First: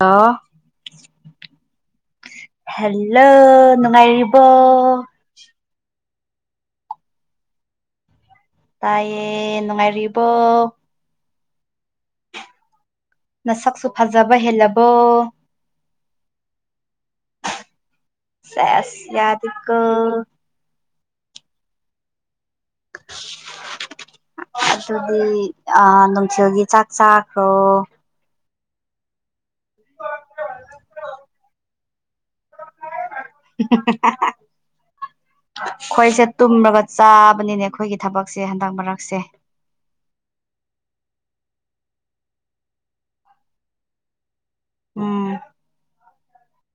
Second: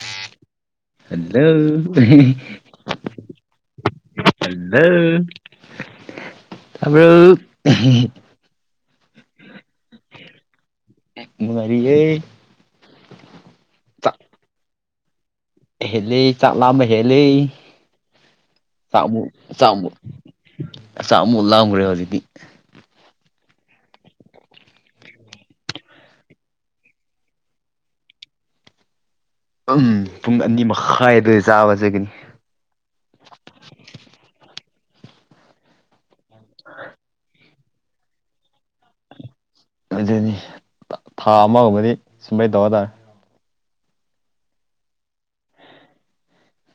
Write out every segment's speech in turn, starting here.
ꯑꯥ hello hello ꯅꯨꯡꯉꯥꯏꯔꯤꯕꯣ ꯇꯥꯕꯔꯣ ꯇꯥꯏꯌꯦ ꯅꯨꯡꯉꯥꯏꯔꯤꯕꯣ ꯎꯝ ꯅꯨꯡꯉꯥꯏꯔꯤꯌꯦ ꯅꯥꯁꯛꯁꯨ ꯆꯥꯛ ꯐꯖꯕ ꯍꯦꯜꯂꯕꯣ ꯍꯦꯜꯂꯦ ꯆꯥꯛ ꯂꯥꯝꯕ ꯍꯦꯜꯂꯦ ꯁꯦꯁ ꯆꯥꯛꯃꯨꯛ ꯌꯥꯗꯦꯀꯣ ꯆꯥꯛꯃꯨꯛ ꯆꯥꯛ ꯑꯃꯨꯛ ꯂꯥꯝꯒ꯭ꯔꯦ ꯍꯧꯖꯤꯛꯇꯤ ꯑꯗꯨꯗꯤ ꯑꯥ ꯅꯨꯡꯊꯤꯜꯒꯤ ꯆꯥꯛ ꯆꯥꯈ꯭ꯔꯣ ꯎꯝ ꯄꯨꯡ ꯑꯅꯤ ꯃꯈꯥꯏꯗ ꯆꯥꯕꯖꯥꯒꯅꯤ ꯑꯩꯈꯣꯏꯁꯦ ꯇꯨꯝꯔꯒ ꯆꯥꯕꯅꯤꯅꯦ ꯑꯩꯈꯣꯏꯒꯤ ꯊꯥꯕꯛꯁꯦ ꯍꯟꯗꯛ ꯃꯥꯔꯛꯁꯦ ꯑꯗꯨꯅꯤ ꯊꯥ ꯑꯃꯒꯨꯝꯕꯗꯤ ꯁꯨꯃꯥꯏꯅ ꯇꯧꯔ ꯇꯥꯔꯦ ꯎꯝ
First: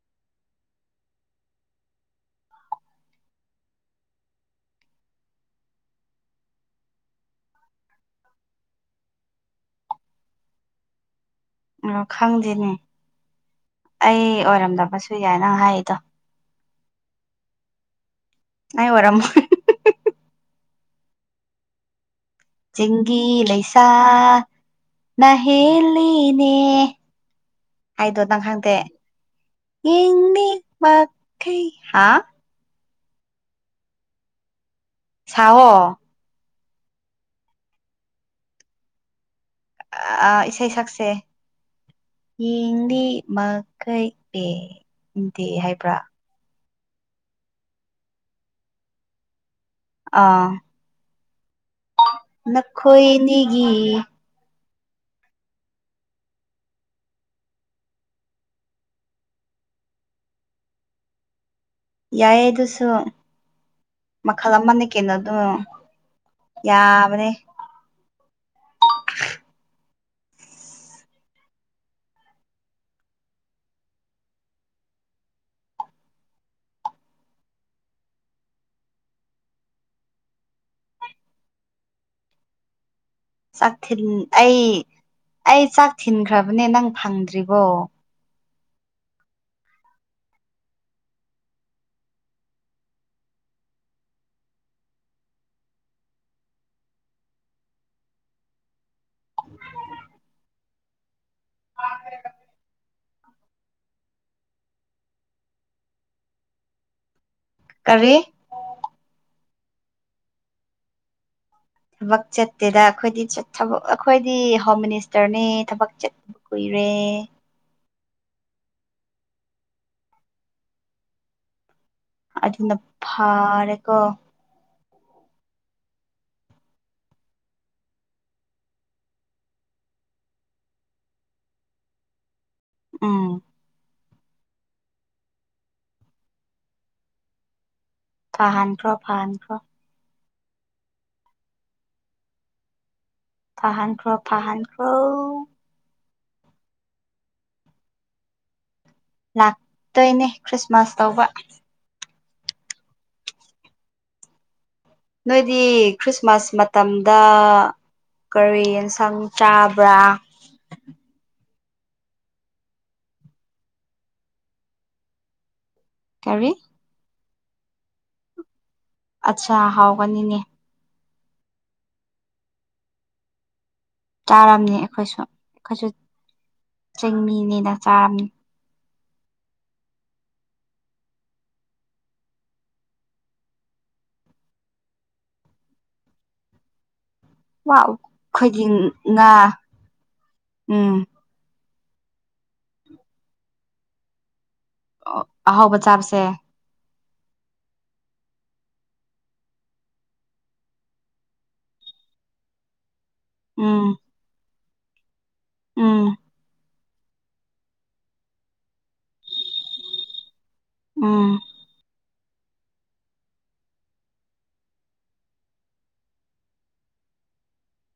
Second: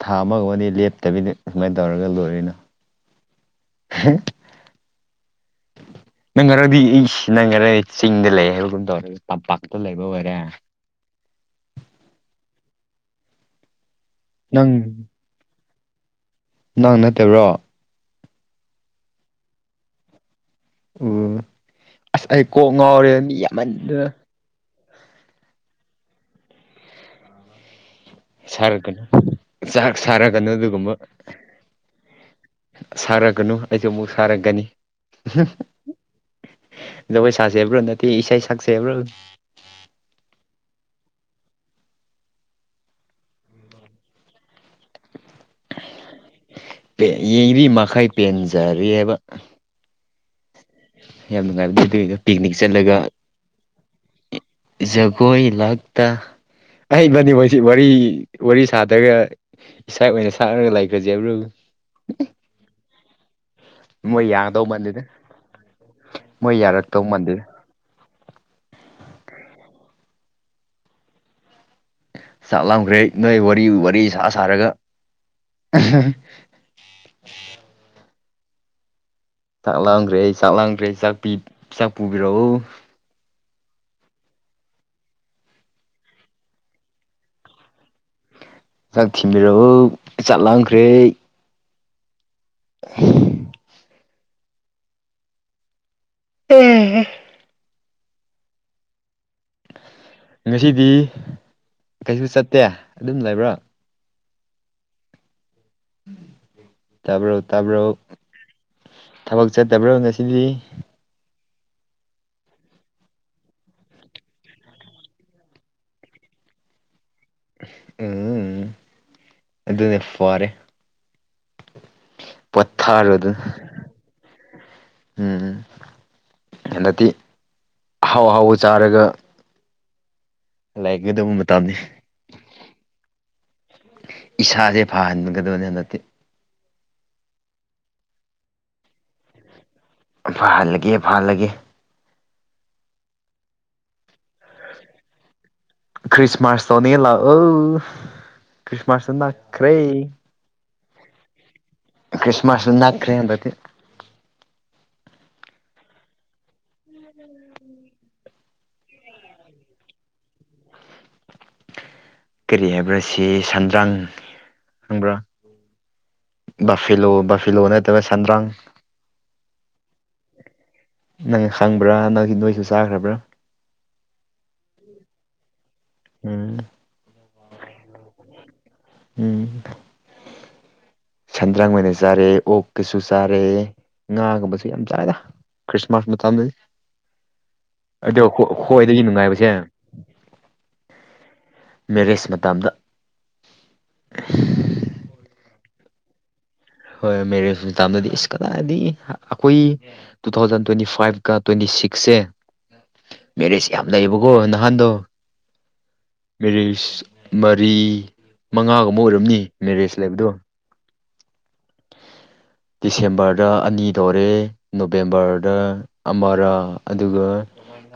ꯊꯥ ꯑꯃꯒꯨꯝꯕꯗꯤ ꯂꯦꯞꯇꯕꯤꯗ ꯁꯨꯃꯥꯏꯅ ꯇꯧꯔꯒ ꯂꯣꯏꯔꯦꯅꯥ ꯍꯥ [unintelligible] ꯅꯪ ꯉꯔꯗꯤ ꯏꯁ ꯅꯪ ꯉꯔ ꯆꯤꯡꯗ ꯂꯩ ꯍꯥꯏꯕꯒꯨꯝ ꯇꯧꯔꯒ ꯇꯝꯄꯥꯛꯇ ꯂꯩꯕ ꯑꯣꯏꯔꯦ ꯅꯣ ꯈꯪꯗꯦꯅꯦ ꯑꯩ ꯅꯪ ꯑꯣꯏꯔꯝꯗꯕꯁꯨ ꯌꯥꯏ ꯅꯪ ꯍꯥꯏꯔꯤꯗꯣ ꯅꯪ ꯅꯠꯇꯥꯕ꯭ꯔꯣ ꯑꯩ ꯑꯣꯏꯔꯝꯃꯣꯏ ꯎ ꯑꯁ ꯑꯩ ꯀꯣꯛ ꯉꯥꯎꯔꯦ ꯃꯤ ꯆꯤꯡꯒꯤ ꯌꯥꯝꯃꯟꯗꯅ ꯅꯥꯍꯦꯜꯂꯤꯅꯦ ꯑꯩꯗꯣ ꯅꯪ ꯍꯪꯗꯦ ꯁꯥꯔꯛꯀꯅꯨ ꯆꯥꯛ ꯁꯥꯔꯛꯀꯅꯨ ꯌꯦꯡꯅꯤꯡ ꯃꯈꯩ ꯍꯥ ꯁꯥꯔꯒꯅꯨ ꯑꯩꯁꯨ ꯑꯃꯨꯛ ꯁꯥꯔꯒꯅꯤ ꯁꯥꯑꯣ ꯖꯒꯣꯏ ꯁꯥꯁꯦ ꯍꯥꯏꯕ꯭ꯔꯣ ꯅꯠꯇꯦ ꯏꯁꯩ ꯁꯛꯁꯦ ꯍꯥꯏꯕ꯭ꯔꯣ ꯑꯥ ꯏꯁꯩ ꯁꯛꯁꯦ ꯌꯦꯡꯂꯤ ꯃꯈꯩ ꯄꯦꯟꯗꯦ ꯍꯥꯏꯕ꯭ꯔꯥ ꯄꯦ ꯌꯦꯡꯔꯤ ꯃꯈꯩ ꯄꯦꯟꯖꯔꯦ ꯕꯥ ꯑꯥ ꯌꯥꯝ ꯅꯨꯡꯉꯥꯏꯕꯅꯦ ꯑꯗꯨꯏꯗꯣ ꯄꯤꯛꯅꯤꯛ ꯆꯠꯂꯥꯒ ꯅꯤꯒꯤ ꯖꯒꯣꯏ ꯂꯥꯛꯇ ꯑꯩꯅꯅꯤ ꯃꯣꯏꯁꯤ ꯋꯥꯔꯤ ꯋꯥꯔꯤ ꯁꯥꯗꯔꯒ ꯏꯁꯩ ꯑꯣꯏꯅ ꯁꯛꯔꯒ ꯂꯩꯈ꯭ꯔꯁꯦꯕ ꯌꯥꯏ ꯗꯨꯁꯨ ꯃꯣꯏ ꯃꯈꯜ ꯌꯥꯒꯗꯧ ꯑꯃꯅꯦ ꯃꯥꯟꯗꯦꯗ ꯀꯦꯅꯣꯗꯨ ꯃꯣꯏ ꯌꯥꯔꯛꯇꯧ ꯌꯥꯕꯅꯦ ꯃꯥꯟꯗꯦꯗ ꯆꯥꯛꯂꯝꯈ꯭ꯔꯦ ꯅꯣꯏ ꯋꯥꯔꯤ ꯋꯥꯔꯤ ꯁꯥ ꯁꯥꯔꯒ ꯆꯥꯛ ꯂꯥꯡꯈ꯭ꯔꯦ ꯆꯥꯛ ꯂꯥꯡꯈ꯭ꯔꯦ ꯆꯥꯛ ꯆꯥꯛ ꯄꯨꯕꯤꯔꯛꯎ ꯆꯥꯛ ꯊꯤꯟ ꯑꯩ ꯑꯩ ꯆꯥꯛ ꯊꯤꯟꯈ꯭ꯔꯕꯅꯦ ꯅꯪ ꯐꯪꯗ꯭ꯔꯤꯕꯣ ꯆꯥꯛ ꯊꯤꯕꯤꯔꯑꯣ ꯆꯥꯛ ꯂꯥꯝꯈ꯭ꯔꯦ [unintelligible] ꯎꯝ ꯉꯁꯤꯗꯤ ꯀꯩꯁꯨ ꯆꯠꯇꯦ ꯑꯗꯨꯝ ꯂꯩꯕ꯭ꯔꯣ ꯇꯥꯕ꯭ꯔꯣ ꯇꯥꯕ꯭ꯔꯣ ꯀꯔꯤ ꯊꯕꯛ ꯆꯠꯇꯕ꯭ꯔꯣ ꯉꯁꯤꯗꯤ ꯊꯕꯛ ꯆꯠꯇꯦꯗ ꯑꯩꯈꯣꯏꯗꯤ ꯑꯩꯈꯣꯏꯗꯤ ꯍꯣꯝ ꯃꯤꯅꯤꯁꯇꯔꯅꯦ ꯊꯕꯛ ꯀꯨꯏꯔꯦ ꯎꯝ ꯑꯗꯨꯅꯦ ꯐꯔꯦ ꯑꯗꯨꯅ ꯄꯣꯊꯥꯔꯣ ꯐꯥꯔꯦꯀꯣ ꯎꯝ ꯎꯝ ꯍꯟꯗꯛꯇꯤ ꯑꯍꯥꯎ ꯍꯥꯎꯕ ꯆꯥꯔꯒ ꯂꯩꯒꯗꯧ ꯃꯇꯝꯅꯤ ꯎꯝ ꯏꯁꯥꯁꯦ ꯐꯍꯟꯒꯗꯕꯅꯦ ꯍꯟꯗꯛꯇꯤ ꯐꯍꯥꯟ ꯈ꯭ꯔꯣ ꯐꯍꯥꯟ ꯈ꯭ꯔꯣ ꯐꯍꯜꯂꯒꯦ ꯐꯍꯜꯂꯒꯦ ꯐꯍꯥꯟꯈ꯭ꯔꯣ ꯐꯍꯟꯈ꯭ꯔꯣ ꯈ꯭ꯔꯤꯁꯃꯥꯁ ꯇꯧꯅꯤꯌꯦ ꯂꯥꯛꯑꯣ ꯈ꯭ꯔꯤꯁꯃꯥꯁꯇꯅ ꯂꯥꯛꯇꯣꯏꯅꯦ ꯈ꯭ꯔꯤꯁꯃꯥꯁ ꯇꯧꯕ ꯈ꯭ꯔꯤꯁꯃꯥꯁꯁꯨ ꯅꯥꯛꯈ꯭ꯔꯦ ꯍꯟꯗꯛꯇꯤ ꯅꯣꯏꯗꯤ ꯈ꯭ꯔꯤꯁꯃꯥꯁ ꯃꯇꯝꯗ ꯀꯔꯤ ꯑꯦꯟꯁꯥꯡ ꯆꯥꯕ꯭ꯔꯥ ꯀꯔꯤ ꯍꯥꯏꯕ꯭ꯔꯥ ꯁꯤ ꯁꯟꯗ꯭ꯔꯥꯡ ꯈꯪꯕ꯭ꯔꯥ ꯀꯔꯤ ꯕꯥꯐꯦꯂꯣ ꯕꯥꯐꯦꯂꯣ ꯅꯠꯇꯕ ꯁꯟꯗ꯭ꯔꯥꯡ ꯑꯠꯆꯥ ꯍꯥꯎꯒꯅꯤꯅꯦ ꯅꯪ ꯈꯪꯕ꯭ꯔꯥ ꯅꯪꯒꯤ ꯅꯣꯏꯁꯨ ꯆꯥꯈ꯭ꯔꯕ꯭ꯔꯥ ꯆꯥꯔꯝꯅꯤ ꯑꯩꯈꯣꯏꯁꯨ ꯑꯩꯈꯣꯏꯁꯨ ꯎꯝ ꯆꯤꯡꯃꯤꯅꯤꯅ ꯆꯥꯔꯝꯅꯤ ꯎꯝ ꯁꯟꯗ꯭ꯔꯪ ꯑꯣꯏꯅ ꯆꯥꯔꯦ ꯑꯣꯛꯀꯁꯨ ꯆꯥꯔꯦ ꯉꯥꯒꯨꯝꯕꯁꯨ ꯌꯥꯝ ꯆꯥꯏꯗ ꯈ꯭ꯔꯤꯁꯃꯥꯁ ꯃꯇꯝꯗꯅꯤ ꯋꯥꯎ ꯑꯗꯣ ꯑꯩꯈꯣꯏꯗꯤ ꯈꯣꯏꯗꯒꯤ ꯉꯥ ꯅꯨꯡꯉꯥꯏꯕꯁꯦ ꯎꯝ ꯃꯦꯔꯦꯖ ꯃꯇꯝꯗ ꯑꯣ ꯑꯍꯥꯎꯕ ꯆꯥꯕꯁꯦ ꯍꯣꯏ ꯃꯦꯔꯦꯖ ꯃꯇꯝꯗꯗꯤ ꯏꯁ ꯀꯗꯥꯏꯗꯤ ꯑꯩꯈꯣꯏ ꯇꯨ ꯊꯥꯎꯖꯟ ꯇ꯭ꯋꯦꯟꯇꯤ ꯐꯥꯏꯚꯀ ꯇ꯭ꯋꯦꯟꯇꯤ ꯁꯤꯛꯁꯦ [inaudible] ꯃꯦꯔꯤꯖ ꯌꯥꯝ ꯂꯩꯌꯦꯕꯀꯣ ꯅꯍꯥꯟꯗꯣ ꯎꯝ ꯃꯦꯔꯤꯖ ꯃꯔꯤ ꯃꯉꯥꯒꯨꯝꯕ ꯑꯣꯏꯔꯝꯅꯤ ꯃꯦꯔꯦꯖ ꯂꯩꯕꯗꯣ ꯎꯝ ꯗꯤꯁꯦꯝꯕꯔꯗ ꯑꯅꯤ ꯇꯧꯔꯦ ꯅꯣꯕꯦꯝꯕꯔꯗ ꯑꯃꯔꯥ ꯑꯗꯨꯒ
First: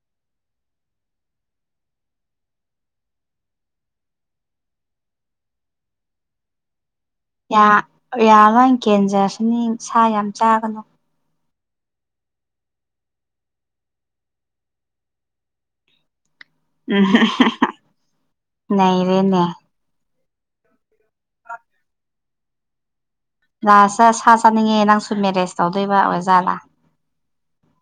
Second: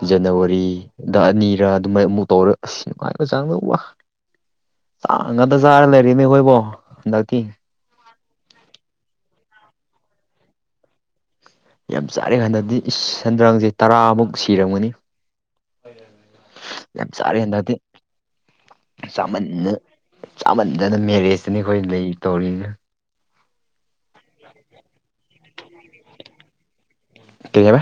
ꯖꯅꯋꯥꯔꯤꯗ ꯑꯅꯤꯔ ꯑꯗꯨꯃꯥꯏꯅ ꯑꯃꯨꯛ ꯇꯧꯔ ꯑꯁ ꯅꯨꯡꯉꯥꯏꯕ ꯆꯥꯡꯗ ꯋꯥ ꯆꯥꯡ ꯉꯥꯛꯇ ꯆꯥꯔ ꯂꯩꯔꯦꯅꯦ ꯑꯩꯈꯣꯏꯕꯣ ꯍꯟꯗꯛꯀꯤ ꯌꯥ ꯌꯥ ꯂꯣꯏ ꯀꯦꯟꯖꯔꯁꯅꯤ ꯁꯥ ꯌꯥꯝ ꯆꯥꯒꯅꯨ ꯌꯥꯝ ꯆꯥꯏ ꯍꯟꯗꯗꯤ ꯁꯦꯟꯗ꯭ꯔꯥꯡꯁꯦ ꯇꯔꯥꯃꯨꯛ ꯁꯤꯔꯝꯒꯅꯤ ꯌꯥꯝ ꯎꯝ ꯆꯥꯔꯦ ꯅꯩꯔꯦꯅꯦ ꯆꯥꯃꯟꯅ ꯆꯥꯃꯟꯗꯅ ꯃꯦꯔꯦꯖꯇꯅꯤ ꯑꯩꯈꯣꯏ ꯂꯩ ꯇꯧꯔꯤꯅ ꯅꯥꯁꯥ ꯁꯥ ꯆꯥꯅꯤꯡꯉꯦ ꯅꯪꯁꯨ ꯃꯦꯔꯦꯖ ꯇꯧꯗꯣꯏꯕ ꯑꯣꯏꯖꯥꯠꯂꯥ ꯀꯩ [unintelligible]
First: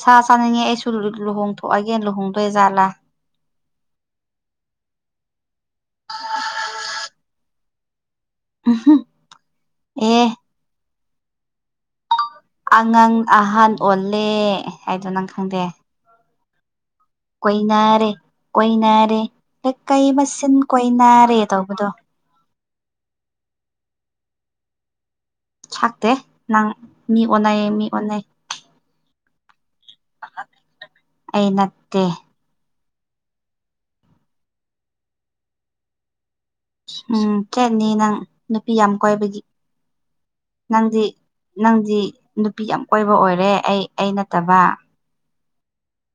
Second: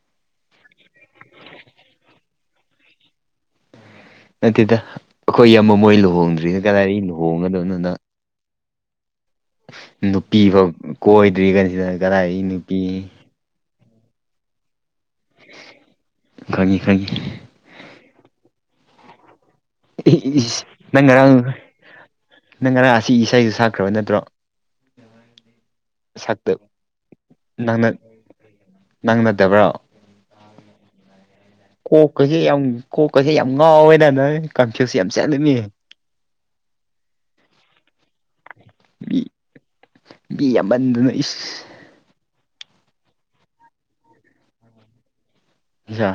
ꯁꯥ ꯆꯥꯅꯤꯡꯉꯦ ꯑꯩꯁꯨ ꯂꯨꯍꯣꯡꯊꯣꯛꯑꯒꯦꯅ ꯂꯨꯍꯣꯡꯗꯣꯏꯖꯥꯠꯂꯥ ꯅꯠꯇꯦꯗ ꯑꯈꯣꯏ ꯌꯥꯝꯃꯃꯣꯏ ꯂꯨꯍꯣꯡꯗ꯭ꯔꯤꯅ ꯀꯗꯥꯏꯗꯒꯤ ꯂꯨꯍꯣꯡꯒꯗꯣꯏꯅꯣꯅ [unintelligible] ꯑꯦ ꯅꯨꯄꯤꯐꯥꯎ ꯀꯣꯏꯗ꯭ꯔꯤꯀꯥꯟꯁꯤꯗ ꯀꯗꯥꯏ [unintelligible] ꯑꯉꯥꯡ ꯑꯍꯟ ꯑꯣꯜꯂꯦ ꯍꯥꯏꯗꯣ ꯅꯪ ꯈꯪꯗꯦ ꯈꯪꯉꯤ ꯈꯪꯉꯤ ꯀꯣꯏꯅꯔꯦ ꯀꯣꯏꯅꯔꯦ ꯂꯩꯀꯥꯏ ꯃꯁꯦꯟ ꯏꯁ ꯅꯪ ꯉꯔꯥꯡ ꯀꯣꯏꯅꯔꯦ ꯇꯧꯕꯗꯣ ꯅꯪ ꯉꯔꯥꯡ ꯑꯁꯤ ꯏꯁꯩꯁꯦ ꯁꯛꯈ꯭ꯔꯕ ꯅꯠꯇ꯭ꯔꯣ ꯁꯛꯇꯦ ꯁꯛꯇ ꯅꯪ ꯃꯤ ꯑꯣꯟꯅꯩꯌꯦ ꯃꯤ ꯅꯪꯅ ꯑꯣꯟꯅꯩ ꯅꯪ ꯅꯇꯕ꯭ꯔꯣ ꯑꯩ ꯅꯠ ꯀꯣꯛꯀꯁꯦ ꯌꯥꯝ ꯀꯣꯛꯀꯁꯦ ꯌꯥꯝ ꯉꯥꯎꯋꯦꯅ ꯅꯣꯏ ꯀꯟꯐ꯭ꯌꯨꯁ ꯌꯥꯝ ꯆꯠꯂꯅꯤ ꯎꯝ ꯆꯠꯅꯤ ꯅꯪ ꯅꯨꯄꯤ ꯌꯥꯝ ꯀꯣꯏꯕꯒꯤ ꯃꯤ ꯅꯪꯗꯤ ꯌꯥꯝꯃꯟꯗꯅ ꯏꯁ ꯅꯪꯗꯤ ꯅꯨꯄꯤ ꯌꯥꯝ ꯀꯣꯏꯕ ꯑꯣꯏꯔꯦ ꯑꯩ ꯑꯩ ꯅꯠꯇꯕ ꯌꯥ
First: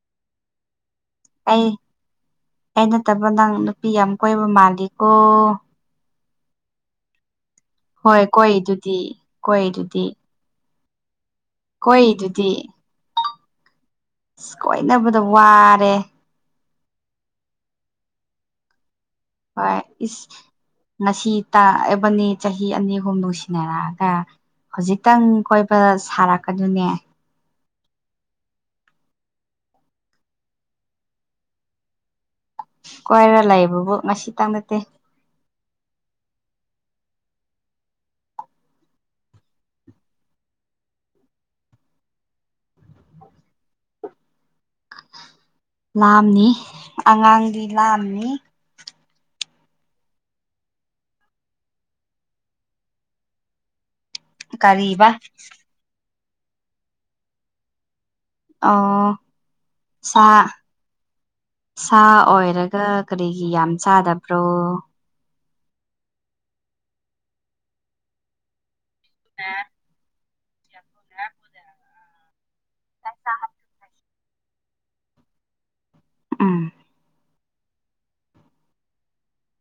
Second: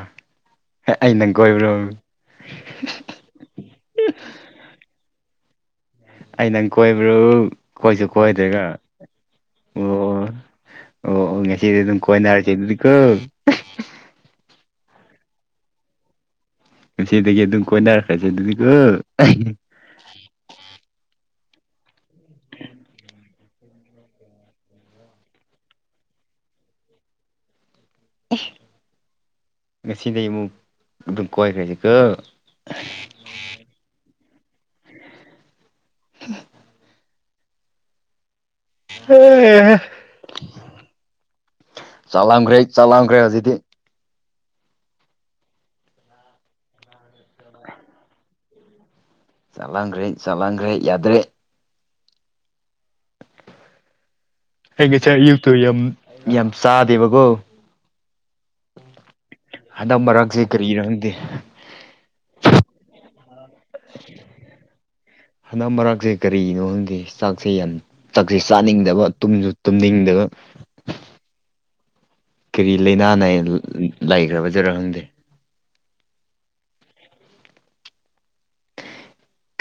ꯑꯩ ꯅꯪ ꯑꯩ ꯀꯣꯏꯕ꯭ꯔꯣ ꯑꯩ ꯅꯠꯇꯕ ꯅꯪ ꯅꯨꯄꯤ ꯌꯥꯝ ꯀꯣꯏꯕ ꯃꯥꯜꯂꯤꯀꯣ ꯑꯩ ꯅꯪ ꯀꯣꯏꯕ꯭ꯔꯣ ꯀꯣꯏꯁꯨ ꯍꯣꯏ ꯀꯣꯏꯗ꯭ꯔꯒ ꯀꯣꯏꯗꯨꯗꯤ ꯀꯣꯏꯗꯨꯗꯤ ꯑꯣ ꯑꯣ [unintelligible] ꯀꯣꯏꯗꯨꯗꯤ ꯀꯣꯏꯅꯔꯁꯦ ꯑꯗꯨꯗꯤꯀꯣ ꯀꯣꯏꯅꯕꯗ ꯋꯥꯔꯦ ꯉꯁꯤꯗꯒꯤ ꯑꯗꯨꯝ ꯀꯣꯏꯅꯔꯛꯈ꯭ꯔꯁꯦ ꯑꯗꯨꯗꯤꯒꯣ ꯍꯣꯏ ꯏꯁ ꯉꯁꯤ ꯇꯥꯛꯑꯕꯅꯤ ꯆꯍꯤ ꯑꯅꯤ ꯑꯍꯨꯝ ꯅꯨꯡꯁꯤꯅꯔꯛꯑꯒ ꯍꯧꯖꯤꯛꯇꯪ ꯀꯣꯏꯕ ꯁꯥꯔꯛꯀꯅꯨꯅꯦ ꯉꯁꯤꯗꯩ ꯑꯃꯨꯛ ꯑꯗꯨꯝ ꯀꯣꯏꯈ꯭ꯔꯁꯤꯀꯣ ꯀꯣꯏꯔ ꯂꯩꯏꯕꯕꯨ ꯉꯁꯤ ꯇꯪ ꯅꯠꯇꯦ [inaudible] ꯆꯥꯛ ꯂꯥꯝꯒꯔ꯭ꯦ ꯆꯥꯛ ꯂꯥꯝꯒꯔ꯭ꯦ ꯍꯧꯖꯤꯛꯇꯤ ꯂꯥꯝꯅꯤ ꯑꯉꯥꯡꯗꯤ ꯂꯥꯝꯅꯤ ꯆꯠꯂꯟꯒꯔ꯭ꯦ ꯆꯠꯂꯟꯒꯔ꯭ꯦ ꯌꯥꯗ꯭ꯔꯦ ꯑꯩ ꯀꯔꯤꯕ ꯉꯁꯥꯏ ꯌꯨꯛꯇꯨ ꯌꯥꯝ ꯌꯥꯝ ꯆꯥꯗꯦꯕꯒꯣ ꯑꯣ ꯍꯟꯗꯛ ꯁꯥ ꯃꯔꯛꯁꯦ ꯀꯔꯤꯔ ꯈꯪꯗꯦ ꯁꯥ ꯑꯣꯏꯔꯒ ꯀꯔꯤꯒꯤ ꯌꯥꯝ ꯆꯥꯗꯕ꯭ꯔꯣ [unintelligible] ꯃꯔꯛꯁꯦ ꯀꯔꯤꯅꯣ ꯈꯪꯗꯦ ꯆꯥꯛꯁꯦ ꯌꯥꯝ ꯆꯥꯛꯁꯦ ꯆꯥꯅꯤꯡꯗꯕ ꯇꯨꯝꯁꯨ ꯇꯨꯝꯅꯤꯡꯗꯕ ꯀꯔꯤ ꯂꯩꯅ ꯅꯥꯏꯗꯣ ꯂꯩꯈ꯭ꯔꯕꯖꯔ ꯈꯪꯗꯦ ꯎꯝ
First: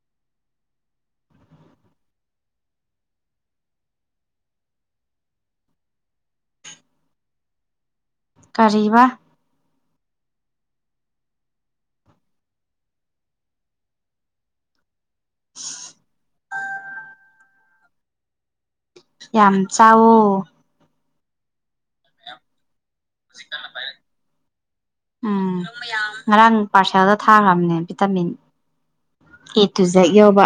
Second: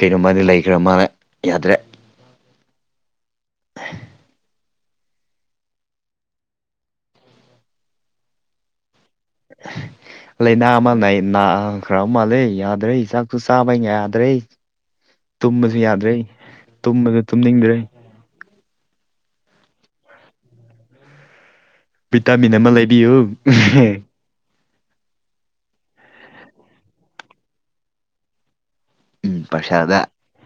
ꯀꯩꯩꯅꯣ ꯃꯥꯗꯤ ꯂꯩꯈ꯭ꯔꯥ ꯃꯥꯅꯦ ꯌꯥꯗ꯭ꯔꯦ [inaudible] ꯀꯔꯤꯕ ꯂꯥꯏꯅꯥ ꯑꯃ ꯂꯩꯅꯥ ꯈ꯭ꯔꯥ ꯃꯥꯜꯂꯦ ꯌꯥꯗ꯭ꯔꯦ ꯆꯥꯛꯁꯨ ꯆꯥꯕ ꯌꯥꯗ꯭ꯔꯦ ꯇꯨꯝꯕꯖꯨ ꯌꯥꯗ꯭ꯔꯦ ꯇꯨꯝꯕꯖꯨ ꯇꯨꯝꯅꯤꯡꯗ꯭ꯔꯦ ꯌꯥꯝ ꯆꯥꯎꯋꯣ ꯚꯤꯇꯥꯃꯤꯟ ꯑꯃ ꯂꯩ ꯖꯤꯛꯇꯥꯅ ꯄꯥꯏꯔꯦ ꯎꯝ [inaudible] ꯉꯔꯥꯡ ꯄꯥꯔꯁꯦꯜꯗ ꯊꯥꯈ꯭ꯔꯥꯕꯅꯦ ꯚꯤꯇꯥꯃꯤꯟ ꯎꯝ ꯑꯦ ꯇꯨ ꯄꯩꯁꯥꯗ ꯖꯦꯛ ꯌꯥꯎꯕ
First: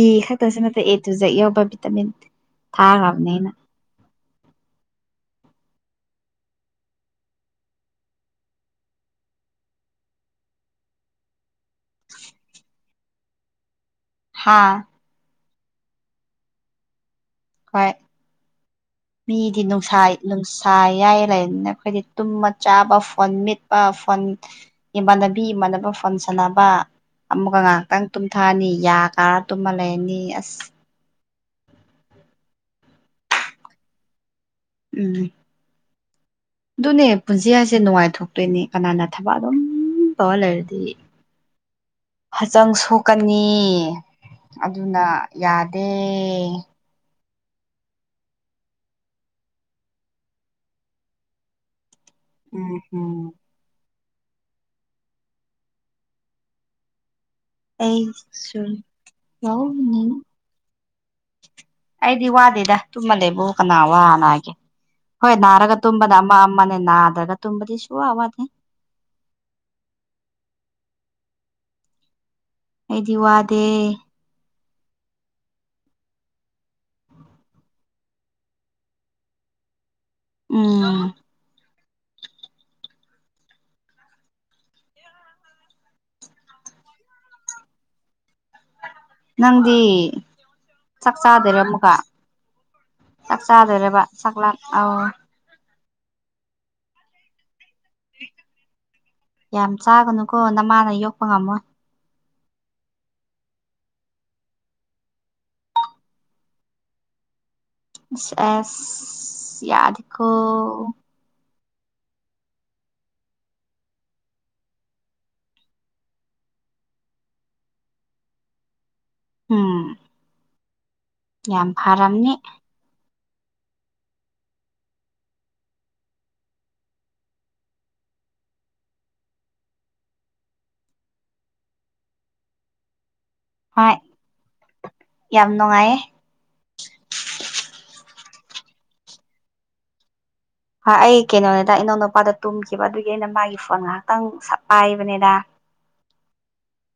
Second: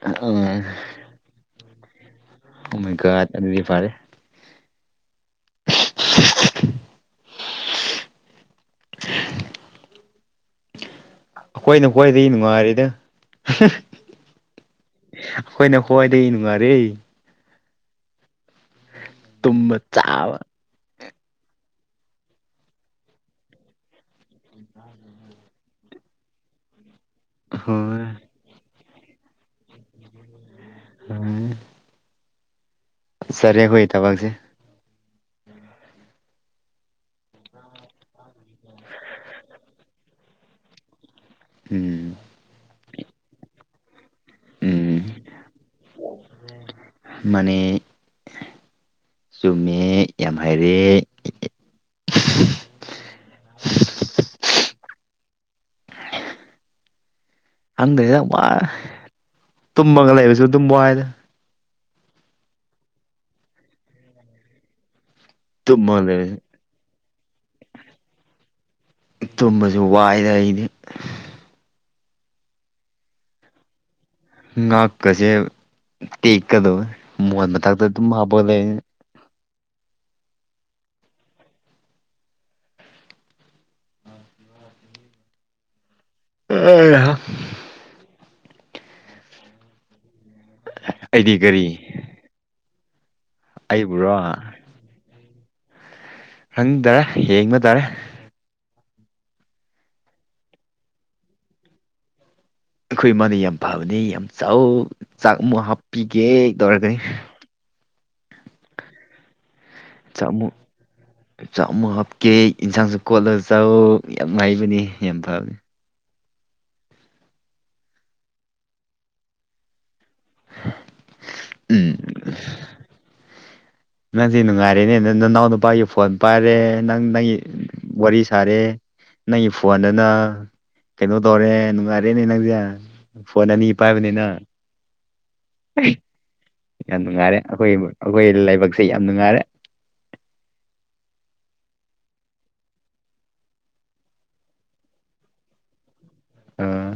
ꯏ ꯈꯛꯇꯥꯁꯨ ꯅꯠꯇꯦ ꯑꯦ ꯇꯨ ꯖꯦꯛ ꯌꯥꯎꯕ ꯚꯤꯇꯥꯃꯤꯟ ꯑꯣ ꯃꯥꯏ ꯒꯣꯠ ꯊꯥꯈ꯭ꯔꯕꯅꯦ ꯑꯩꯅ ꯑꯗꯨꯗꯤ ꯐꯥꯔꯦ [inaudible] ꯑꯈꯣꯏꯅ ꯈꯣꯏꯗꯤ ꯅꯨꯡꯉꯥꯏꯔꯤꯗꯥ ꯍꯥꯥ ꯑꯈꯣꯏꯅ ꯈ꯭ꯋꯥꯏꯗꯥꯒꯤ ꯅꯨꯡꯉꯥꯏꯔꯦ ꯍꯣꯏ ꯃꯤꯗꯤ ꯇꯨꯝꯕ ꯅꯨꯡꯁꯥꯏ ꯆꯥꯕ ꯅꯨꯡꯁ ꯁꯥ ꯌꯥꯏ ꯂꯩꯗꯅ ꯑꯈꯣꯏꯗꯤ ꯇꯨꯝꯃ ꯆꯥꯕ ꯐꯣꯟ ꯃꯤꯠꯄ ꯐꯣꯟ ꯏꯃꯥꯟꯅꯕꯤ ꯏꯃꯥꯟꯅꯕ ꯐꯣꯟ ꯁꯥꯟꯅꯕ ꯑꯃꯨꯛꯀꯥ ꯍꯣꯏ ꯉꯥꯏꯍꯥꯛꯇꯪ ꯇꯨꯝꯊꯥꯑꯅꯤ ꯌꯥ ꯀꯥꯔ ꯇꯨꯝꯃꯥ ꯂꯩꯔꯅꯤ ꯑꯁ ꯎꯝ ꯆꯥꯔꯦ ꯑꯈꯣꯏꯒꯤ ꯊꯕꯛꯁꯦ ꯎꯝ ꯗꯨꯅꯦ ꯄꯨꯟꯁꯤ ꯍꯥꯏꯁꯦ ꯅꯨꯡꯉꯥꯏꯊꯣꯛꯇꯣꯏꯅꯦ ꯀꯅꯥꯅ ꯊꯕꯛ ꯑꯗꯨꯝ ꯇꯧꯔꯥ ꯂꯩꯔꯗꯤ ꯎꯝ ꯍꯆꯥꯡ ꯁꯣꯛꯀꯥꯅꯤ ꯎꯝ ꯃꯥꯅꯦ ꯆꯨꯝꯃꯦ ꯌꯥꯝ ꯍꯩꯔꯦ ꯎꯝ ꯍꯝ ꯈꯪꯗꯦꯗ ꯋꯥꯏ ꯑꯩꯁꯨ ꯌꯥꯥꯎ ꯅꯤ ꯇꯨꯝꯃꯒ ꯂꯩꯕꯁꯨ ꯑꯗꯨꯝ ꯋꯥꯏꯗ ꯑꯩꯗꯤ ꯋꯥꯗꯦꯗ ꯇꯨꯝꯃ ꯂꯩꯕꯕꯨ ꯀꯅꯥ ꯋꯥꯅ ꯍꯥꯏꯒꯦ ꯍꯣꯏ ꯅꯥꯔꯒꯥ ꯇꯨꯝꯃꯒ ꯇꯨꯝꯕꯅ ꯑꯃ ꯂꯩꯕꯁꯨ ꯑꯃꯅꯦ ꯅꯥꯗ꯭ꯔꯥꯒ ꯇꯨꯝꯕꯗꯤ ꯁꯨ ꯋꯥ ꯋꯥꯗꯦ ꯇꯨꯝꯕꯖꯨ ꯋꯥꯏꯗꯥ ꯑꯩꯗꯤ ꯑꯩꯗꯤ ꯋꯥꯗꯦ ꯉꯥꯛꯀꯥꯖꯦ ꯇꯦꯛꯀꯥꯗꯧꯋꯦ ꯃꯣꯟ ꯃꯊꯥꯛꯇꯥ ꯑꯗꯨꯝ ꯍꯥꯞꯄꯒꯥ ꯂꯩ ꯎꯝ ꯑꯦ ꯍꯥ ꯅꯪꯗꯤ ꯆꯥꯛ ꯑꯩꯗꯤ ꯆꯥꯗꯣꯏꯔꯥ ꯀꯔꯤ ꯑꯃꯨꯛꯀꯥ ꯆꯥꯛ ꯆꯥꯗꯣꯏꯔꯥꯕ ꯑꯩꯕꯨꯔꯣ ꯆꯥꯛꯂꯥꯛ ꯑꯥꯎ ꯈꯪꯗꯥꯔꯦ ꯌꯦꯡꯕ ꯇꯥꯔꯦ [inaudible] ꯌꯥꯝ ꯆꯥꯒꯅꯨꯀꯣ ꯅꯃꯥꯅ ꯌꯣꯛꯄ ꯉꯝꯃꯣꯏ ꯑꯈꯣꯏ ꯏꯃꯥꯗꯤ ꯌꯥꯝ ꯐꯕꯅꯤ ꯌꯥꯝ ꯆꯥꯎ ꯆꯥꯛ ꯑꯃꯨꯛ ꯍꯥꯞꯄꯤꯒꯦ ꯇꯧꯔꯒꯥꯅꯤ ꯏꯁ ꯑꯦꯁ ꯌꯥꯗꯦ ꯆꯥꯃꯨꯛ ꯆꯥꯛ ꯑꯃꯨꯛ ꯍꯥꯞꯀꯦ ꯏꯟꯁꯥꯡꯁꯨ ꯀꯣꯠꯂꯒꯥ ꯆꯥꯎ ꯌꯥꯝ ꯉꯥꯏꯕꯅꯤ ꯌꯥꯝ ꯐꯕꯅꯤ ꯎꯝ ꯌꯥꯝ ꯎꯝ ꯐꯥꯔꯝꯅꯤ ꯅꯪꯗꯤ ꯅꯨꯡꯉꯥꯏꯔꯦꯅꯦ ꯅꯅꯥꯎ ꯅꯨꯄꯥꯒꯤ ꯐꯣꯟ ꯄꯥꯏꯔꯦ ꯅꯪ ꯅꯪꯒꯤ ꯋꯥꯔꯤ ꯁꯥꯔꯦ ꯅꯪꯒꯤ ꯐꯣꯟꯗꯅ ꯀꯩꯅꯣ ꯇꯧꯔꯦ ꯅꯨꯡꯉꯥꯏꯔꯦꯅꯦ ꯅꯪꯁꯦ ꯐꯣꯟ ꯑꯅꯤ ꯍꯣꯏ ꯄꯥꯏꯕꯅꯤꯅ ꯌꯥꯝ ꯅꯨꯡꯉꯥꯏꯌꯦ ꯌꯥꯝ ꯅꯨꯡꯉꯥꯏꯔꯦ ꯑꯩꯈꯣꯏꯒꯤ ꯑꯩꯈꯣꯏ ꯂꯥꯏꯕꯛꯁꯦ ꯌꯥꯝ ꯅꯨꯡꯉꯥꯏꯔꯦ ꯍꯣꯏ ꯑꯩ ꯀꯩꯅꯣꯅꯤꯗ ꯏꯅꯥꯎ ꯅꯨꯄꯥꯗꯣ ꯇꯨꯝꯈꯤꯕ ꯑꯗꯨꯒꯤ ꯑꯩꯅ ꯃꯥꯒꯤ ꯐꯣꯟ ꯉꯥꯏꯍꯥꯛꯇꯪ ꯄꯥꯏꯕꯅꯤꯗ ꯑꯥ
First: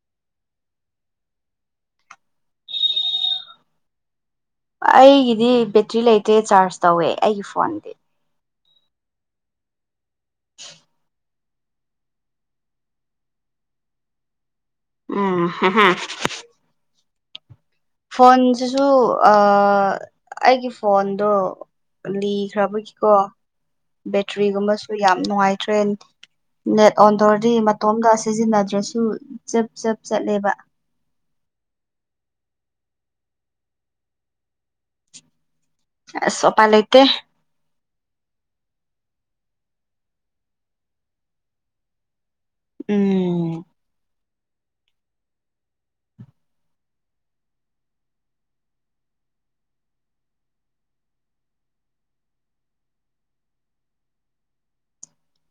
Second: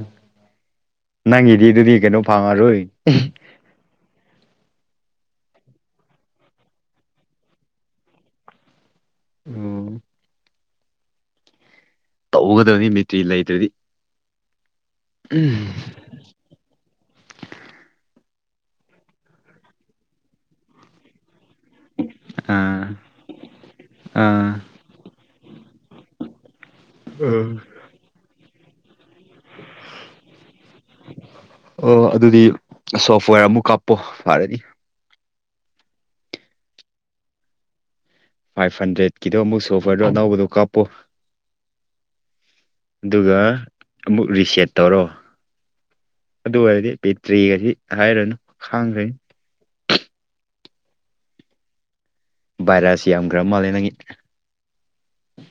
ꯅꯪꯒꯤꯗꯤ ꯑꯗꯨꯗꯤ ꯀꯩꯅꯣ ꯐꯪꯉꯔꯣꯏ ꯑꯩꯒꯤꯗꯤ ꯕꯦꯇ꯭ꯔꯤ ꯂꯩꯇꯦ ꯆꯥꯔꯖ ꯇꯧꯋꯦ ꯑꯩꯒꯤ ꯐꯣꯟꯗꯤ ꯎꯝ [inaudible] ꯇꯧꯒꯗꯕꯅꯤ ꯕꯦꯇ꯭ꯔꯤ ꯂꯩꯇ꯭ꯔꯗꯤ ꯎꯝ [unintelligible] ꯐꯣꯟꯁꯤꯁꯨ ꯑꯩꯒꯤ ꯐꯣꯟꯗꯣ ꯑꯥ ꯂꯤꯈ꯭ꯔꯕꯒꯤꯀꯣ ꯑꯥ ꯕꯦꯇ꯭ꯔꯤꯒꯨꯝꯕꯁꯨ ꯌꯥꯝ ꯅꯨꯡꯉꯥꯏꯇ꯭ꯔꯦ ꯅꯦꯠ ꯑꯣꯟ ꯇꯧꯔꯗꯤ ꯃꯇꯣꯝꯗ ꯁꯤꯖꯤꯟꯅꯗ꯭ꯔꯁꯨ ꯆꯞ ꯆꯞ ꯆꯠꯂꯦꯕ ꯑꯣ ꯑꯗꯨꯗꯤ ꯁꯣꯐꯋꯦꯔ ꯑꯃꯨꯛ ꯀꯥꯞꯄꯣ ꯐꯔꯅꯤ ꯑꯁ ꯎꯄꯥꯏ ꯂꯩꯇꯦ ꯐꯥꯏꯚ ꯍꯟꯗ꯭ꯔꯦꯠꯀꯤꯗꯣ ꯑꯃꯨꯛ ꯁꯣꯐꯋꯦꯔꯗꯣ ꯑꯅꯧꯕꯗꯣ ꯀꯥꯞꯄꯣ ꯑꯗꯨꯒ ꯎꯝ ꯑꯃꯨꯛ ꯔꯤꯁꯦꯠ ꯇꯧꯔꯣ ꯑꯗꯨ ꯑꯣꯏꯔꯗꯤ ꯕꯦꯇ꯭ꯔꯤꯒꯁꯤ ꯍꯥꯏꯔꯅꯨ ꯈꯥꯡꯈ꯭ꯔꯅꯤ ꯚꯥꯏꯔꯁ ꯌꯥꯝꯈ꯭ꯔ ꯃꯥꯜꯂꯦ ꯅꯪꯒꯤ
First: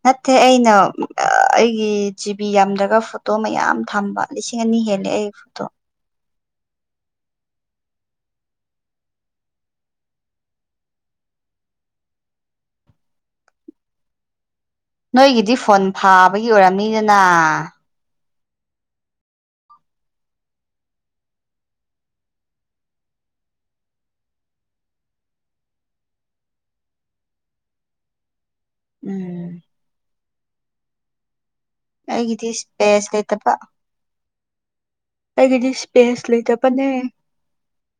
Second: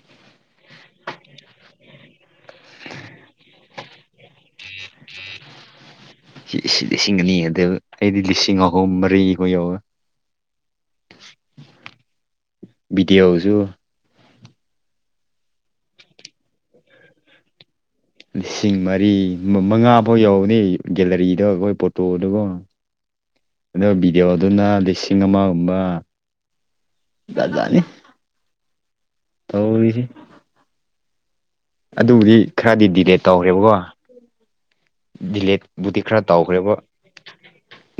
ꯅꯠꯇꯦ ꯑꯩꯅ ꯑꯩꯒꯤ ꯖꯤꯕꯤ ꯌꯥꯝꯗ꯭ꯔꯒ ꯐꯣꯇꯣ ꯃꯌꯥꯝ ꯊꯝꯕ ꯂꯤꯁꯤꯡ ꯑꯅꯤ ꯍꯦꯜꯂꯦ ꯑꯩ ꯐꯣꯠꯇꯣ ꯁꯤ ꯂꯤꯁꯤꯡ ꯑꯅꯤ ꯍꯦꯟꯗꯦꯕ ꯑꯩꯗꯤ ꯂꯤꯁꯤꯡ ꯑꯍꯨꯝ ꯃꯔꯤꯈꯣꯏ ꯌꯧꯔꯝꯒ [inaudible] ꯚꯤꯗꯤꯌꯣꯁꯨꯨ ꯅꯣꯏꯒꯤꯗꯤ ꯐꯣꯟ ꯐꯥꯕꯒꯤ ꯑꯣꯏꯔꯝꯅꯤꯗꯅ ꯂꯤꯁꯤꯡ ꯃꯔꯤ ꯃꯉꯥ ꯐꯥꯎ ꯌꯧꯕꯅꯤ ꯒꯦꯂꯔꯤꯗ ꯑꯩꯈꯣꯏ ꯐꯣꯇꯣꯗꯀꯣ [inaudible] ꯑꯗꯨ ꯚꯗꯤꯑꯣꯗꯨꯅ ꯂꯤꯁꯤꯡ ꯑꯃꯒꯨꯝꯕ ꯖꯥꯠ ꯖꯥꯠꯅꯤ ꯎꯝ ꯑꯣꯏꯔꯤꯁꯤ ꯑꯗꯨꯕꯨꯗꯤ ꯑꯩꯒꯤꯗꯤ ꯈꯔꯗꯤ ꯏꯁꯄꯦꯁ ꯗꯤꯂꯦꯠ ꯂꯩꯇꯕ ꯇꯧꯈ꯭ꯔꯦꯕꯀꯣ ꯑꯩꯒꯤꯗꯤ ꯗꯤꯂꯦꯠꯕꯨꯗꯤ ꯈꯔ ꯏꯁꯄꯦꯁ ꯇꯧꯈ꯭ꯔꯦꯕ ꯂꯩꯇꯕꯅꯦ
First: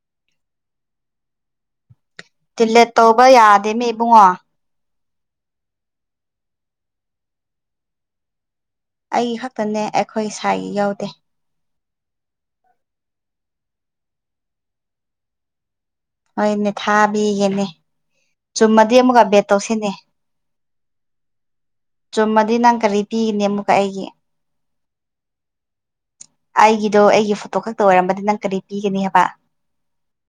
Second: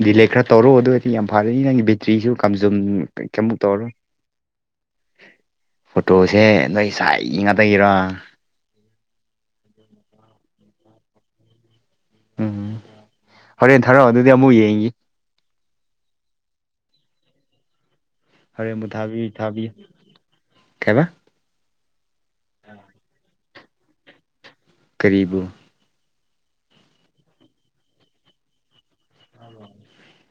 ꯗꯤꯂꯦꯠ ꯈꯔ ꯇꯧꯔꯣ ꯑꯗꯨ ꯑꯣꯏꯔꯗꯤ ꯌꯥꯝ ꯐꯔꯅꯤ ꯅꯪꯒꯤ ꯕꯦꯇ꯭ꯔꯤꯁꯨ ꯀꯝꯖꯨꯝ ꯀꯩꯃꯨꯛ ꯇꯧꯔꯔꯣꯏ ꯑꯣ ꯐꯣꯇꯣꯁꯦ ꯅꯣꯏ ꯁꯥꯏꯒꯤ ꯉꯥꯛꯇꯒꯤꯔ ꯑꯩ ꯈꯛꯇꯅꯦ ꯑꯩꯈꯣꯏ ꯁꯥꯏꯒꯤ ꯌꯥꯎꯗꯦ ꯎꯝ ꯍꯣꯔꯦꯟ ꯊꯔꯛꯑꯣ ꯑꯗꯨꯗꯤ ꯑꯃꯨꯛ ꯌꯦꯡꯏ ꯍꯣꯏꯅꯦ ꯊꯥꯕꯤꯒꯦꯅꯦ ꯍꯣꯔꯦꯟ ꯑꯃꯨꯛ ꯆꯨꯝꯃꯗꯤ ꯊꯥꯕꯤ ꯑꯃꯨꯛꯀ ꯕꯦꯠ ꯊꯥꯕꯤꯌꯨ ꯇꯧꯁꯤꯅꯦ ꯀꯩꯕ ꯆꯨꯝꯃꯗꯤ ꯅꯪ ꯀꯔꯤ ꯄꯤꯒꯅꯤ ꯑꯃꯨꯛꯀ ꯑꯩꯒꯤ ꯀꯔꯤꯕꯨ ꯑꯩꯒꯤꯗꯣ ꯑꯩꯒꯤ ꯐꯣꯇꯣ ꯈꯛꯇ ꯑꯣꯏꯔꯝꯕꯗꯤ ꯅꯪ ꯀꯔꯤ ꯄꯤꯒꯅꯤ ꯍꯥꯏꯕ